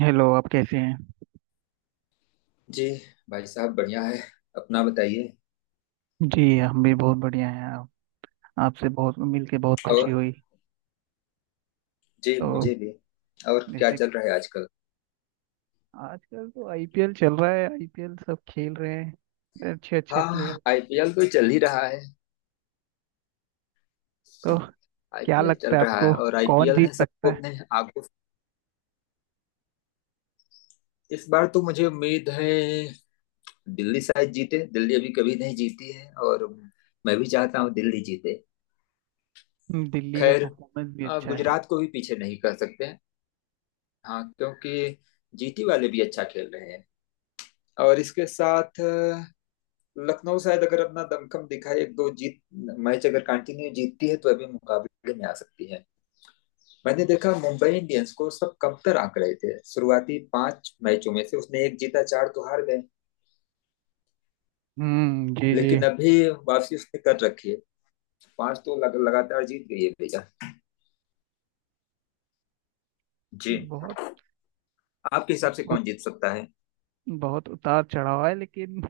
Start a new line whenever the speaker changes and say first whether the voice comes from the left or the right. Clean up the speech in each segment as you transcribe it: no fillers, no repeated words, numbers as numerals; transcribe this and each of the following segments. right: Hello आप कैसे हैं।
left: जी भाई साहब बढ़िया है। अपना बताइए।
right: जी हम भी बहुत बढ़िया हैं। आप आपसे बहुत मिलके बहुत खुशी
left: और
right: हुई।
left: जी
right: तो
left: मुझे भी। और क्या
right: जैसे
left: चल रहा है आजकल?
right: आजकल तो आईपीएल चल रहा है। आईपीएल सब खेल रहे हैं अच्छे अच्छे
left: हाँ
right: प्लेयर।
left: आईपीएल तो चल ही रहा है।
right: तो क्या
left: आईपीएल
right: लगता
left: चल
right: है
left: रहा है
right: आपको,
left: और
right: कौन
left: आईपीएल
right: जीत
left: ने
right: सकता
left: सबको
right: है?
left: अपने आगो। इस बार तो मुझे उम्मीद है दिल्ली शायद जीते। दिल्ली अभी कभी नहीं जीती है और मैं भी चाहता हूँ दिल्ली जीते।
right: दिल्ली का
left: खैर,
right: परफॉर्मेंस भी अच्छा है।
left: गुजरात को भी पीछे नहीं कर सकते। हाँ क्योंकि जीटी वाले भी अच्छा खेल रहे हैं। और इसके साथ लखनऊ शायद अगर अपना दमखम दिखाए, एक दो जीत मैच अगर कंटिन्यू जीतती है तो अभी मुकाबले में आ सकती है। मैंने देखा मुंबई इंडियंस को सब कमतर आंक रहे थे। शुरुआती 5 मैचों में से उसने एक जीता, चार तो हार गए।
right: हम्म, जी जी।
left: लेकिन अभी वापसी उसने कर रखी है। पांच तो लगातार जीत गई है भैया। जी,
right: बहुत
left: आपके हिसाब से
right: उत,
left: कौन जीत सकता है?
right: बहुत उतार चढ़ाव है, लेकिन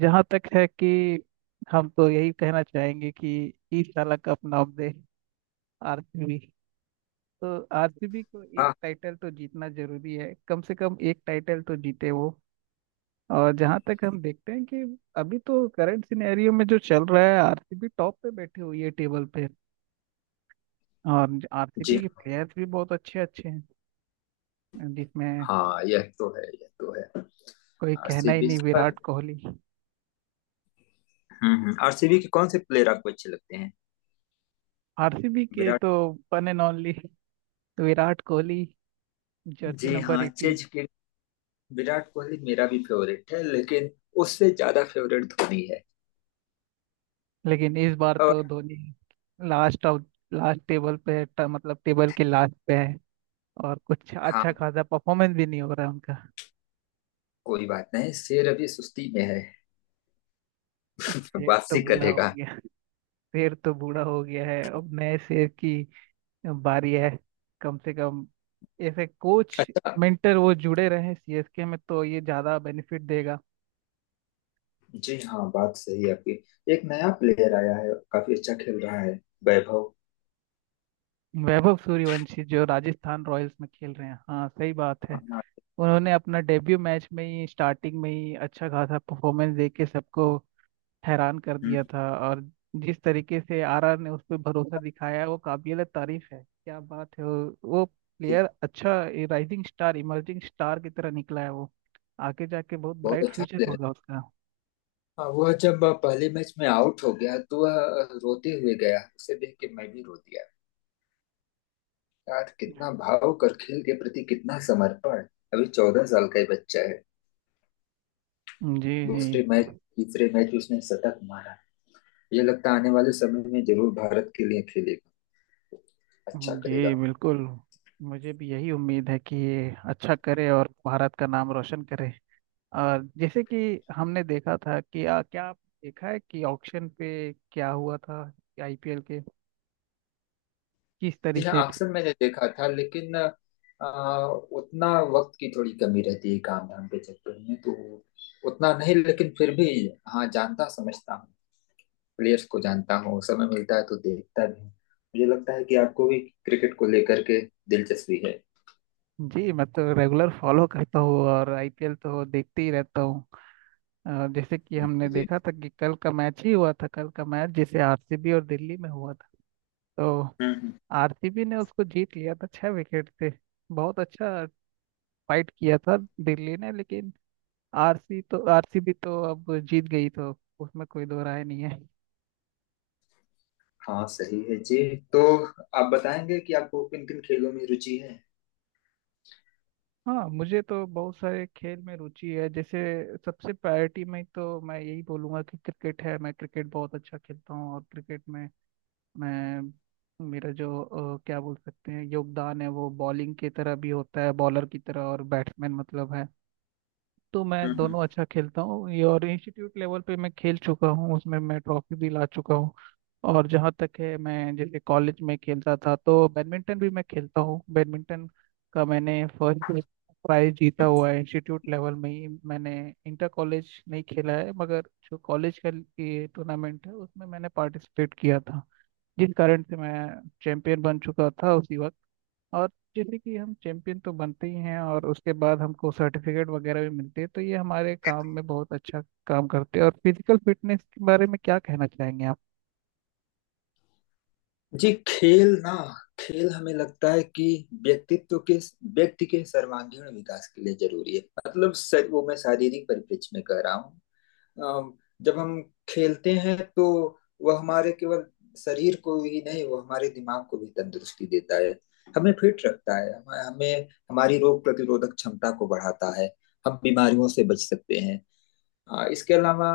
right: जहाँ तक है कि हम तो यही कहना चाहेंगे कि इस साल का अपना अपडेट आरसीबी। तो आरसीबी को एक
left: हाँ।
right: टाइटल तो जीतना जरूरी है, कम से कम एक टाइटल तो जीते वो। और जहां तक हम देखते हैं कि अभी तो करंट सिनेरियो में जो चल रहा है, आरसीबी टॉप पे बैठी हुई है टेबल पे। और
left: जी
right: आरसीबी के प्लेयर्स भी बहुत अच्छे अच्छे हैं, जिसमें
left: हाँ, यह तो है यह तो है।
right: कोई कहना ही
left: आरसीबी
right: नहीं,
left: पर।
right: विराट कोहली।
left: हम्म, आरसीबी के कौन से प्लेयर आपको अच्छे लगते हैं?
right: आरसीबी के
left: विराट।
right: तो one and only Virat Kohli, jersey
left: जी
right: नंबर
left: हाँ
right: 18।
left: चेज के। विराट कोहली मेरा भी फेवरेट है लेकिन उससे ज्यादा फेवरेट धोनी है।
right: लेकिन इस बार
left: और
right: तो Dhoni last of last table पे है, मतलब टेबल के लास्ट पे है। और कुछ अच्छा
left: हाँ,
right: खासा परफॉर्मेंस भी नहीं हो रहा है उनका।
left: कोई बात नहीं, शेर अभी सुस्ती में है।
right: शेर तो
left: वापसी
right: बूढ़ा हो
left: करेगा।
right: गया। शेर तो बूढ़ा हो गया है, अब नए शेर की बारी है। कम से कम ऐसे कोच
left: अच्छा।
right: मेंटर वो जुड़े रहे सीएसके में तो ये ज्यादा बेनिफिट देगा।
left: जी हाँ बात सही है आपकी। एक नया प्लेयर आया है, काफी अच्छा खेल रहा है। वैभव।
right: वैभव सूर्यवंशी जो राजस्थान रॉयल्स में खेल रहे हैं, हाँ सही बात है।
left: हाँ।
right: उन्होंने अपना डेब्यू मैच में ही स्टार्टिंग में ही अच्छा खासा परफॉर्मेंस दे के सबको हैरान कर दिया
left: हम्म।
right: था। और जिस तरीके से आरआर ने उस पर भरोसा दिखाया वो काबिल तारीफ है। क्या बात है, वो
left: जी हाँ।
right: प्लेयर अच्छा राइजिंग स्टार इमर्जिंग स्टार की तरह निकला है। वो आगे जाके बहुत
left: बहुत
right: ब्राइट
left: अच्छा
right: फ्यूचर
left: प्लेयर है।
right: होगा उसका।
left: हाँ, वह जब पहले मैच में आउट हो गया तो वह रोते हुए गया। उसे देख के मैं भी रो दिया। यार कितना भाव कर, खेल के प्रति कितना समर्पण। अभी 14 साल का ही बच्चा है।
right: जी जी।
left: दूसरे मैच, तीसरे मैच में उसने शतक मारा। ये लगता है आने वाले समय में जरूर भारत के लिए खेलेगा, अच्छा
right: जी
left: करेगा।
right: बिल्कुल, मुझे भी यही उम्मीद है कि ये अच्छा करे और भारत का नाम रोशन करे। और जैसे कि हमने देखा था कि क्या आप देखा है कि ऑक्शन पे क्या हुआ था आईपीएल के किस
left: जी
right: तरीके से।
left: हाँ, अक्सर मैंने देखा था लेकिन उतना वक्त की थोड़ी कमी रहती है काम धाम के चक्कर में, तो उतना नहीं लेकिन फिर भी हाँ, जानता समझता हूँ, प्लेयर्स को जानता हूँ। समय मिलता है तो देखता भी हूँ। मुझे लगता है कि आपको भी क्रिकेट को लेकर के दिलचस्पी है।
right: जी मैं तो रेगुलर फॉलो करता हूँ और आईपीएल तो देखते ही रहता हूँ। जैसे कि हमने
left: जी।
right: देखा था कि कल का मैच ही हुआ था, कल का मैच जिसे आरसीबी और दिल्ली में हुआ था। तो
left: हम्म हम्म।
right: आरसीबी ने उसको जीत लिया था छह विकेट से। बहुत अच्छा फाइट किया था दिल्ली ने, लेकिन आरसीबी तो अब जीत गई, तो उसमें कोई दो राय नहीं है।
left: हाँ सही है जी। तो आप बताएंगे कि आपको किन किन खेलों में रुचि है?
right: हाँ, मुझे तो बहुत सारे खेल में रुचि है। जैसे सबसे प्रायोरिटी में तो मैं यही बोलूँगा कि क्रिकेट है। मैं क्रिकेट बहुत अच्छा खेलता हूँ, और क्रिकेट में मैं मेरा जो क्या बोल सकते हैं योगदान है वो बॉलिंग की तरह भी होता है, बॉलर की तरह, और बैट्समैन मतलब है। तो
left: हम्म
right: मैं
left: हम्म।
right: दोनों अच्छा खेलता हूँ ये, और इंस्टीट्यूट लेवल पे मैं खेल चुका हूँ, उसमें मैं ट्रॉफी भी ला चुका हूँ। और जहाँ तक है मैं जैसे कॉलेज में खेलता था, तो बैडमिंटन भी मैं खेलता हूँ। बैडमिंटन का मैंने फर्स्ट प्राइज जीता हुआ है इंस्टीट्यूट लेवल में ही। मैंने इंटर कॉलेज नहीं खेला है, मगर जो कॉलेज का ये टूर्नामेंट है उसमें मैंने पार्टिसिपेट किया था, जिस कारण से मैं चैंपियन बन चुका था उसी वक्त। और जैसे कि हम चैंपियन तो बनते ही हैं, और उसके बाद हमको सर्टिफिकेट वगैरह भी मिलते हैं, तो ये हमारे काम में बहुत अच्छा काम करते हैं। और फिजिकल फिटनेस के बारे में क्या कहना चाहेंगे आप?
left: जी, खेल ना, खेल हमें लगता है कि व्यक्तित्व के व्यक्ति के सर्वांगीण विकास के लिए जरूरी है। मतलब वो मैं शारीरिक परिप्रेक्ष्य में कह रहा हूँ। अम, जब हम खेलते हैं तो वह हमारे केवल शरीर को ही नहीं, वह हमारे दिमाग को भी तंदुरुस्ती देता है। हमें फिट रखता है, हमें हमें- हमारी रोग प्रतिरोधक क्षमता को बढ़ाता है। हम बीमारियों से बच सकते हैं। हाँ, इसके अलावा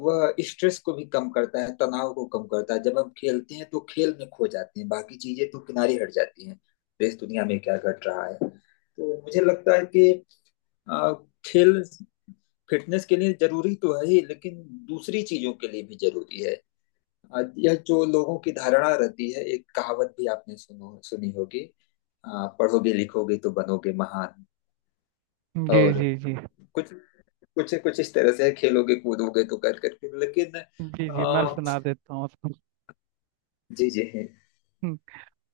left: वह स्ट्रेस को भी कम करता है, तनाव को कम करता है। जब हम खेलते हैं तो खेल में खो जाते हैं, बाकी चीजें तो किनारे हट जाती हैं। देश दुनिया में क्या घट रहा है, तो मुझे लगता है कि अ, खेल फिटनेस के लिए जरूरी तो है ही लेकिन दूसरी चीजों के लिए भी जरूरी है। यह जो लोगों की धारणा रहती है, एक कहावत भी आपने सुनो सुनी होगी, पढ़ोगे लिखोगे तो बनोगे महान,
right: जी
left: और
right: जी जी।
left: कुछ कुछ कुछ इस तरह से है, खेलोगे कूदोगे तो कर करके, लेकिन
right: जी जी, मैं सुना देता हूँ उसको।
left: जी जी है।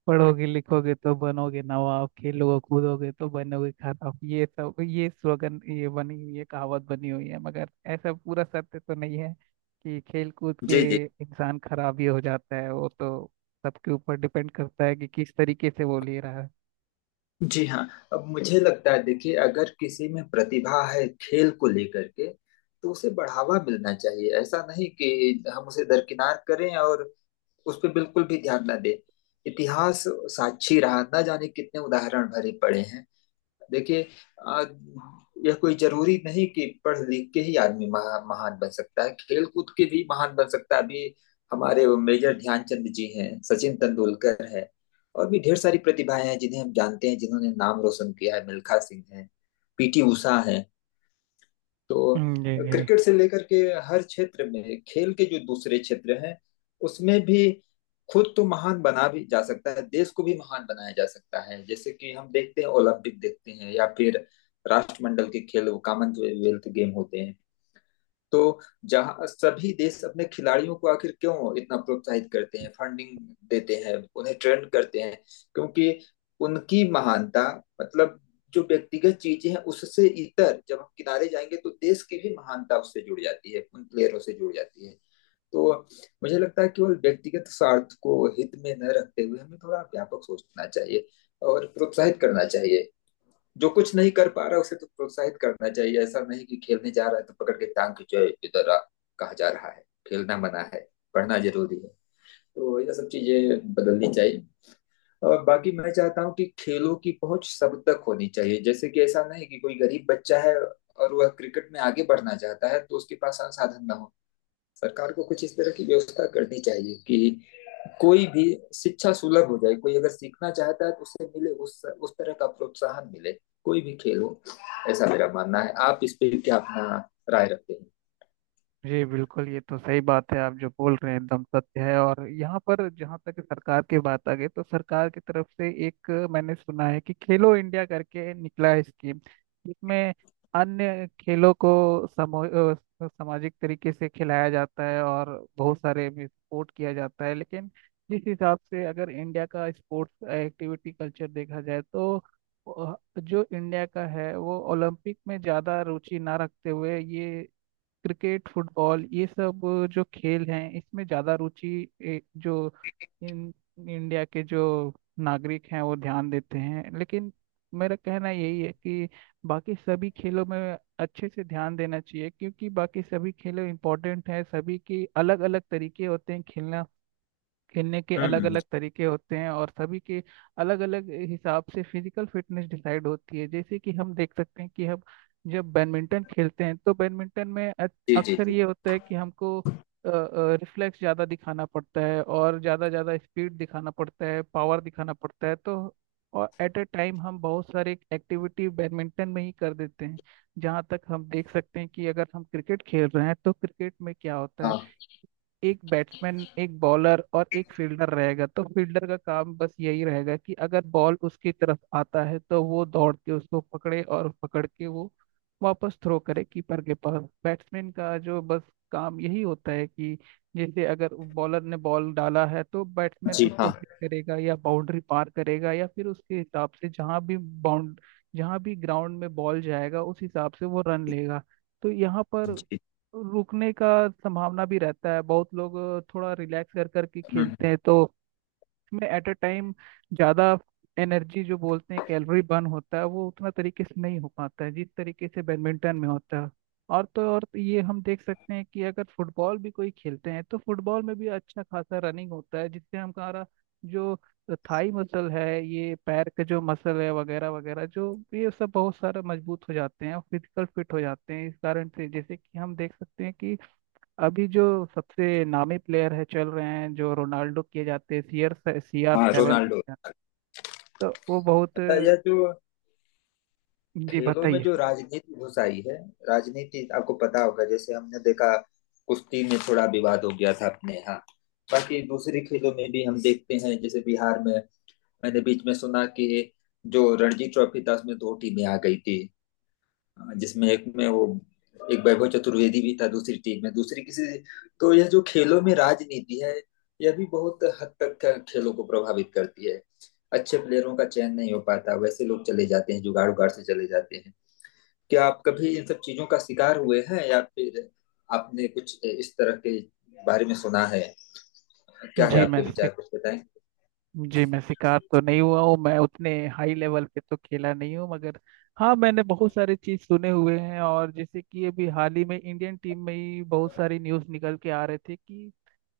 right: पढ़ोगे लिखोगे तो बनोगे नवाब, खेलोगे कूदोगे तो बनोगे खराब। ये सब, ये स्लोगन ये बनी हुई है, कहावत बनी हुई है, मगर ऐसा पूरा सत्य तो नहीं है कि खेल कूद के
left: जी जी
right: इंसान खराब ही हो जाता है। वो तो सबके ऊपर डिपेंड करता है कि किस तरीके से वो ले रहा है।
left: जी हाँ। अब मुझे लगता है देखिए, अगर किसी में प्रतिभा है खेल को लेकर के तो उसे बढ़ावा मिलना चाहिए। ऐसा नहीं कि हम उसे दरकिनार करें और उस पर बिल्कुल भी ध्यान ना दें। इतिहास साक्षी रहा, ना जाने कितने उदाहरण भरे पड़े हैं। देखिए, आ, यह कोई जरूरी नहीं कि पढ़ लिख के ही आदमी महान बन सकता है, खेल कूद के भी महान बन सकता है। अभी हमारे वो मेजर ध्यानचंद जी हैं, सचिन तेंदुलकर है, और भी ढेर सारी प्रतिभाएं हैं जिन्हें हम जानते हैं जिन्होंने नाम रोशन किया है। मिल्खा सिंह है, पीटी उषा है। तो
right: जी जी।
left: क्रिकेट से लेकर के हर क्षेत्र में, खेल के जो दूसरे क्षेत्र हैं उसमें भी खुद तो महान बना भी जा सकता है, देश को भी महान बनाया जा सकता है। जैसे कि हम देखते हैं, ओलंपिक देखते हैं, या फिर राष्ट्रमंडल के खेल कॉमनवेल्थ गेम होते हैं। तो जहाँ सभी देश अपने खिलाड़ियों को आखिर क्यों इतना प्रोत्साहित करते हैं, फंडिंग देते हैं, उन्हें ट्रेंड करते हैं, क्योंकि उनकी महानता, मतलब, जो व्यक्तिगत चीजें हैं उससे इतर जब हम किनारे जाएंगे तो देश की भी महानता उससे जुड़ जाती है, उन प्लेयरों से जुड़ जाती है। तो मुझे लगता है केवल व्यक्तिगत स्वार्थ को हित में न रखते हुए हमें थोड़ा व्यापक सोचना चाहिए और प्रोत्साहित करना चाहिए। जो कुछ नहीं कर पा रहा उसे तो प्रोत्साहित करना चाहिए। ऐसा नहीं कि खेलने जा रहा है तो पकड़ के टांग खींचो इधर, कहा जा रहा है खेलना मना है, पढ़ना जरूरी है। तो ये सब चीजें बदलनी चाहिए। और बाकी मैं चाहता हूँ कि खेलों की पहुंच सब तक होनी चाहिए। जैसे कि ऐसा नहीं कि कोई गरीब बच्चा है और वह क्रिकेट में आगे बढ़ना चाहता है तो उसके पास संसाधन ना हो। सरकार को कुछ इस तरह की व्यवस्था करनी चाहिए कि कोई भी शिक्षा सुलभ हो जाए, कोई अगर सीखना चाहता है तो उसे मिले, उस तरह का प्रोत्साहन मिले, कोई भी खेल हो। ऐसा मेरा मानना है, आप इस पे क्या अपना राय रखते हैं?
right: जी बिल्कुल, ये तो सही बात है आप जो बोल रहे हैं, एकदम सत्य है। और यहाँ पर जहाँ तक सरकार की बात आ गई, तो सरकार की तरफ से एक मैंने सुना है कि खेलो इंडिया करके निकला है स्कीम, जिसमें अन्य खेलों को सामाजिक तरीके से खिलाया जाता है और बहुत सारे भी सपोर्ट किया जाता है। लेकिन जिस हिसाब से अगर इंडिया का स्पोर्ट्स एक्टिविटी कल्चर देखा जाए तो जो इंडिया का है वो ओलंपिक में ज़्यादा रुचि ना रखते हुए ये क्रिकेट फुटबॉल ये सब जो खेल हैं इसमें ज़्यादा रुचि जो इन इंडिया के जो नागरिक हैं वो ध्यान देते हैं। लेकिन मेरा कहना यही है कि बाकी सभी खेलों में अच्छे से ध्यान देना चाहिए, क्योंकि बाकी सभी खेलों इंपॉर्टेंट हैं। सभी के अलग अलग तरीके होते हैं खेलना, खेलने के अलग
left: हम्म।
right: अलग तरीके होते हैं, और सभी के अलग अलग हिसाब से फिजिकल फिटनेस डिसाइड होती है। जैसे कि हम देख सकते हैं कि हम जब बैडमिंटन खेलते हैं तो बैडमिंटन में
left: जी जी।
right: अक्सर
left: जी
right: ये होता है कि हमको रिफ्लेक्स ज़्यादा दिखाना पड़ता है, और ज़्यादा ज़्यादा स्पीड दिखाना पड़ता है, पावर दिखाना पड़ता है। तो और एट ए टाइम हम बहुत सारे एक्टिविटी बैडमिंटन में ही कर देते हैं। जहाँ तक हम देख सकते हैं कि अगर हम क्रिकेट खेल रहे हैं तो क्रिकेट में क्या होता है,
left: हाँ।
right: एक बैट्समैन एक बॉलर और एक फील्डर रहेगा। तो फील्डर का काम बस यही रहेगा कि अगर बॉल उसकी तरफ आता है तो वो दौड़ के उसको पकड़े, और पकड़ के वो वापस थ्रो करे कीपर के पास। बैट्समैन का जो बस काम यही होता है कि जैसे अगर बॉलर ने बॉल डाला है तो बैट्समैन
left: जी
right: उसको
left: हाँ।
right: हिट करेगा या बाउंड्री पार करेगा, या फिर उसके हिसाब से जहाँ भी ग्राउंड में बॉल जाएगा उस हिसाब से वो रन लेगा। तो यहाँ पर
left: जी
right: रुकने का संभावना भी रहता है। बहुत लोग थोड़ा रिलैक्स कर करके खेलते हैं, तो इसमें एट अ टाइम ज़्यादा एनर्जी जो बोलते हैं कैलोरी बर्न होता है वो उतना तरीके से नहीं हो पाता है जिस तरीके से बैडमिंटन में होता है। और तो और ये हम देख सकते हैं कि अगर फुटबॉल भी कोई खेलते हैं तो फुटबॉल में भी अच्छा खासा रनिंग होता है, जिससे हमारा जो थाई मसल है, ये पैर के जो मसल है वगैरह वगैरह, जो ये सब बहुत सारा मजबूत हो जाते हैं और फिजिकल फिट हो जाते हैं। इस कारण से जैसे कि हम देख सकते हैं कि अभी जो सबसे नामी प्लेयर है चल रहे हैं जो रोनाल्डो किए जाते हैं, सी आर
left: हाँ
right: सेवन,
left: रोनाल्डो।
right: तो वो बहुत।
left: अच्छा, यह जो
right: जी
left: खेलों में
right: बताइए।
left: जो राजनीति घुस आई है, राजनीति आपको पता होगा, जैसे हमने देखा कुश्ती में थोड़ा विवाद हो गया था अपने यहाँ। बाकी दूसरे खेलों में भी हम देखते हैं, जैसे बिहार में मैंने बीच में सुना कि जो रणजी ट्रॉफी था उसमें 2 टीमें आ गई थी। जिसमें एक में वो एक वैभव चतुर्वेदी भी था, दूसरी टीम में दूसरी किसी। तो यह जो खेलों में राजनीति है, यह भी बहुत हद तक खेलों को प्रभावित करती है। अच्छे प्लेयरों का चयन नहीं हो पाता, वैसे लोग चले जाते हैं जुगाड़ उगाड़ से चले जाते हैं। क्या आप कभी इन सब चीजों का शिकार हुए हैं, या फिर आपने कुछ इस तरह के बारे में सुना है? क्या है
right: जी मैं
left: आपके विचार,
right: शिक,
left: कुछ बताएं।
right: जी मैं शिकार तो नहीं हुआ हूँ। मैं उतने हाई लेवल पे तो खेला नहीं हूँ, मगर हाँ मैंने बहुत सारी चीज सुने हुए हैं। और जैसे कि अभी हाल ही में इंडियन टीम में ही बहुत सारी न्यूज निकल के आ रही थी कि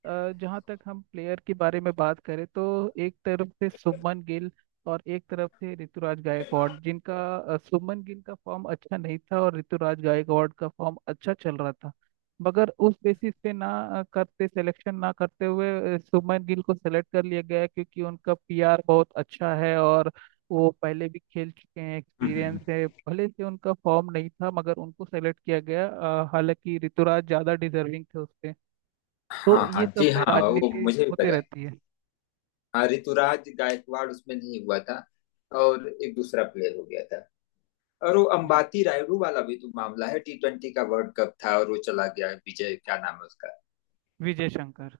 right: जहाँ तक हम प्लेयर के बारे में बात करें तो एक तरफ से शुभमन गिल और एक तरफ से ऋतुराज गायकवाड़, जिनका शुभमन गिल का फॉर्म अच्छा नहीं था और ऋतुराज गायकवाड़ का फॉर्म अच्छा चल रहा था, मगर उस बेसिस पे ना अ, करते सिलेक्शन ना करते हुए शुभमन गिल को सेलेक्ट कर लिया गया है, क्योंकि उनका पीआर बहुत अच्छा है और वो पहले भी खेल चुके हैं,
left: हम्म, हम्म, हम्म।
right: एक्सपीरियंस है, भले से उनका फॉर्म नहीं था मगर उनको सेलेक्ट किया गया। हालांकि ऋतुराज ज़्यादा डिजर्विंग थे उससे। तो
left: हाँ हाँ
right: ये
left: जी
right: सब में
left: हाँ वो
right: राजनीति
left: मुझे भी
right: होते
left: पता है।
right: रहती है।
left: हाँ ऋतुराज गायकवाड़ उसमें नहीं हुआ था और एक दूसरा प्लेयर हो गया था। और वो
right: जी,
left: अंबाती रायडू वाला भी तो मामला है, T20 का वर्ल्ड कप था और वो चला गया, विजय क्या नाम है उसका?
right: विजय शंकर।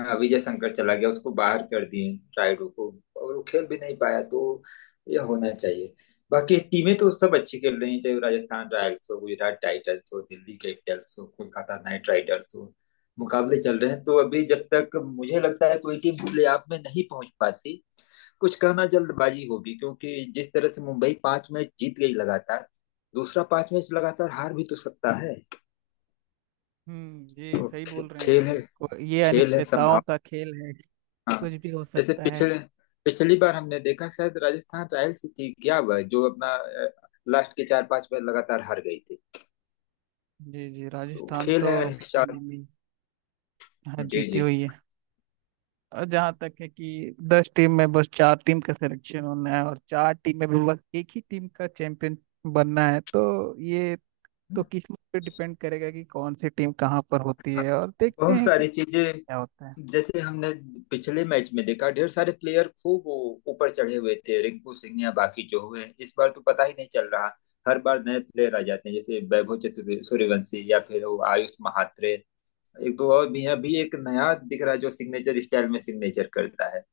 left: हाँ, विजय शंकर चला गया, उसको बाहर कर दिए, रायडू को, और वो खेल भी नहीं पाया। तो ये होना चाहिए। बाकी टीमें तो सब अच्छी खेल रही हैं, चाहे वो राजस्थान रॉयल्स हो, गुजरात टाइटंस हो, दिल्ली कैपिटल्स हो, कोलकाता नाइट राइडर्स हो। मुकाबले चल रहे हैं, तो अभी जब तक मुझे लगता है कोई टीम प्ले ऑफ में नहीं पहुंच पाती, कुछ कहना जल्दबाजी होगी। क्योंकि जिस तरह से मुंबई 5 मैच जीत गई लगातार, दूसरा 5 मैच लगातार हार भी तो सकता है।
right: हम्म, जी
left: तो
right: सही बोल रहे
left: खेल
right: हैं
left: है,
right: हम। और ये
left: खेल है
right: अनिश्चितताओं
left: संभावना।
right: का खेल है, कुछ भी हो
left: जैसे
right: सकता है।
left: पिछले, पिछली बार हमने देखा शायद राजस्थान रॉयल्स ही थी क्या, वह जो अपना लास्ट के चार पांच मैच लगातार हार गई थी।
right: जी जी,
left: तो
right: राजस्थान
left: खेल है
right: तो अभी हाल
left: अनिश्चित।
right: ही में यहाँ
left: जी
right: जीती
left: जी।
right: हुई है। और जहाँ तक है कि 10 टीम में बस चार टीम का सिलेक्शन होना है, और चार टीम में भी बस एक ही टीम का चैंपियन बनना है। तो ये तो किस्मत पे डिपेंड करेगा कि कौन सी टीम कहाँ पर होती
left: हाँ,
right: है, और देखते
left: बहुत
right: हैं कि
left: सारी चीजें।
right: क्या होता है।
left: जैसे हमने पिछले मैच में देखा ढेर सारे प्लेयर खूब वो ऊपर चढ़े हुए थे, रिंकू सिंह या बाकी जो हुए, इस बार तो पता ही नहीं चल रहा। हर बार नए प्लेयर आ जाते हैं, जैसे वैभव चतुर सूर्यवंशी, या फिर वो आयुष महात्रे, एक दो और भी हैं। अभी एक नया दिख रहा है जो सिग्नेचर स्टाइल में सिग्नेचर करता है,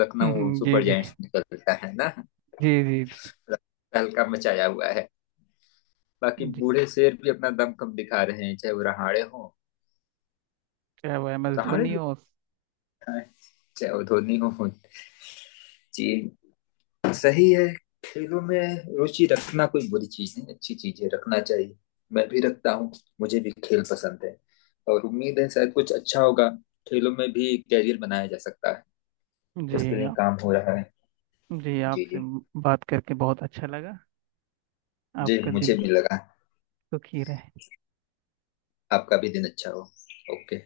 left: लखनऊ
right: जी
left: सुपर
right: जी।
left: जायंट्स निकलता है ना,
right: जी जी।
left: तहलका मचाया हुआ है। बाकी
right: जी
left: बूढ़े शेर भी अपना दम कम दिखा रहे हैं, चाहे वो रहाड़े हो,
right: क्या हुआ, एम एस
left: रहाड़े
right: धोनी
left: भी
right: हो।
left: अच्छा है, चाहे वो धोनी हो। जी सही है। खेलों में रुचि रखना कोई बुरी चीज नहीं, अच्छी चीज है, रखना चाहिए। मैं भी रखता हूँ, मुझे भी खेल पसंद है, और उम्मीद है शायद कुछ अच्छा होगा। खेलों में भी कैरियर बनाया जा सकता है, इसके
right: जी
left: लिए
right: आप,
left: काम हो रहा है।
right: जी
left: जी
right: आपसे
left: जी।
right: बात करके बहुत अच्छा लगा।
left: जी
right: आपका दिन
left: मुझे भी लगा।
right: सुखी रहे।
left: आपका भी दिन अच्छा हो। ओके।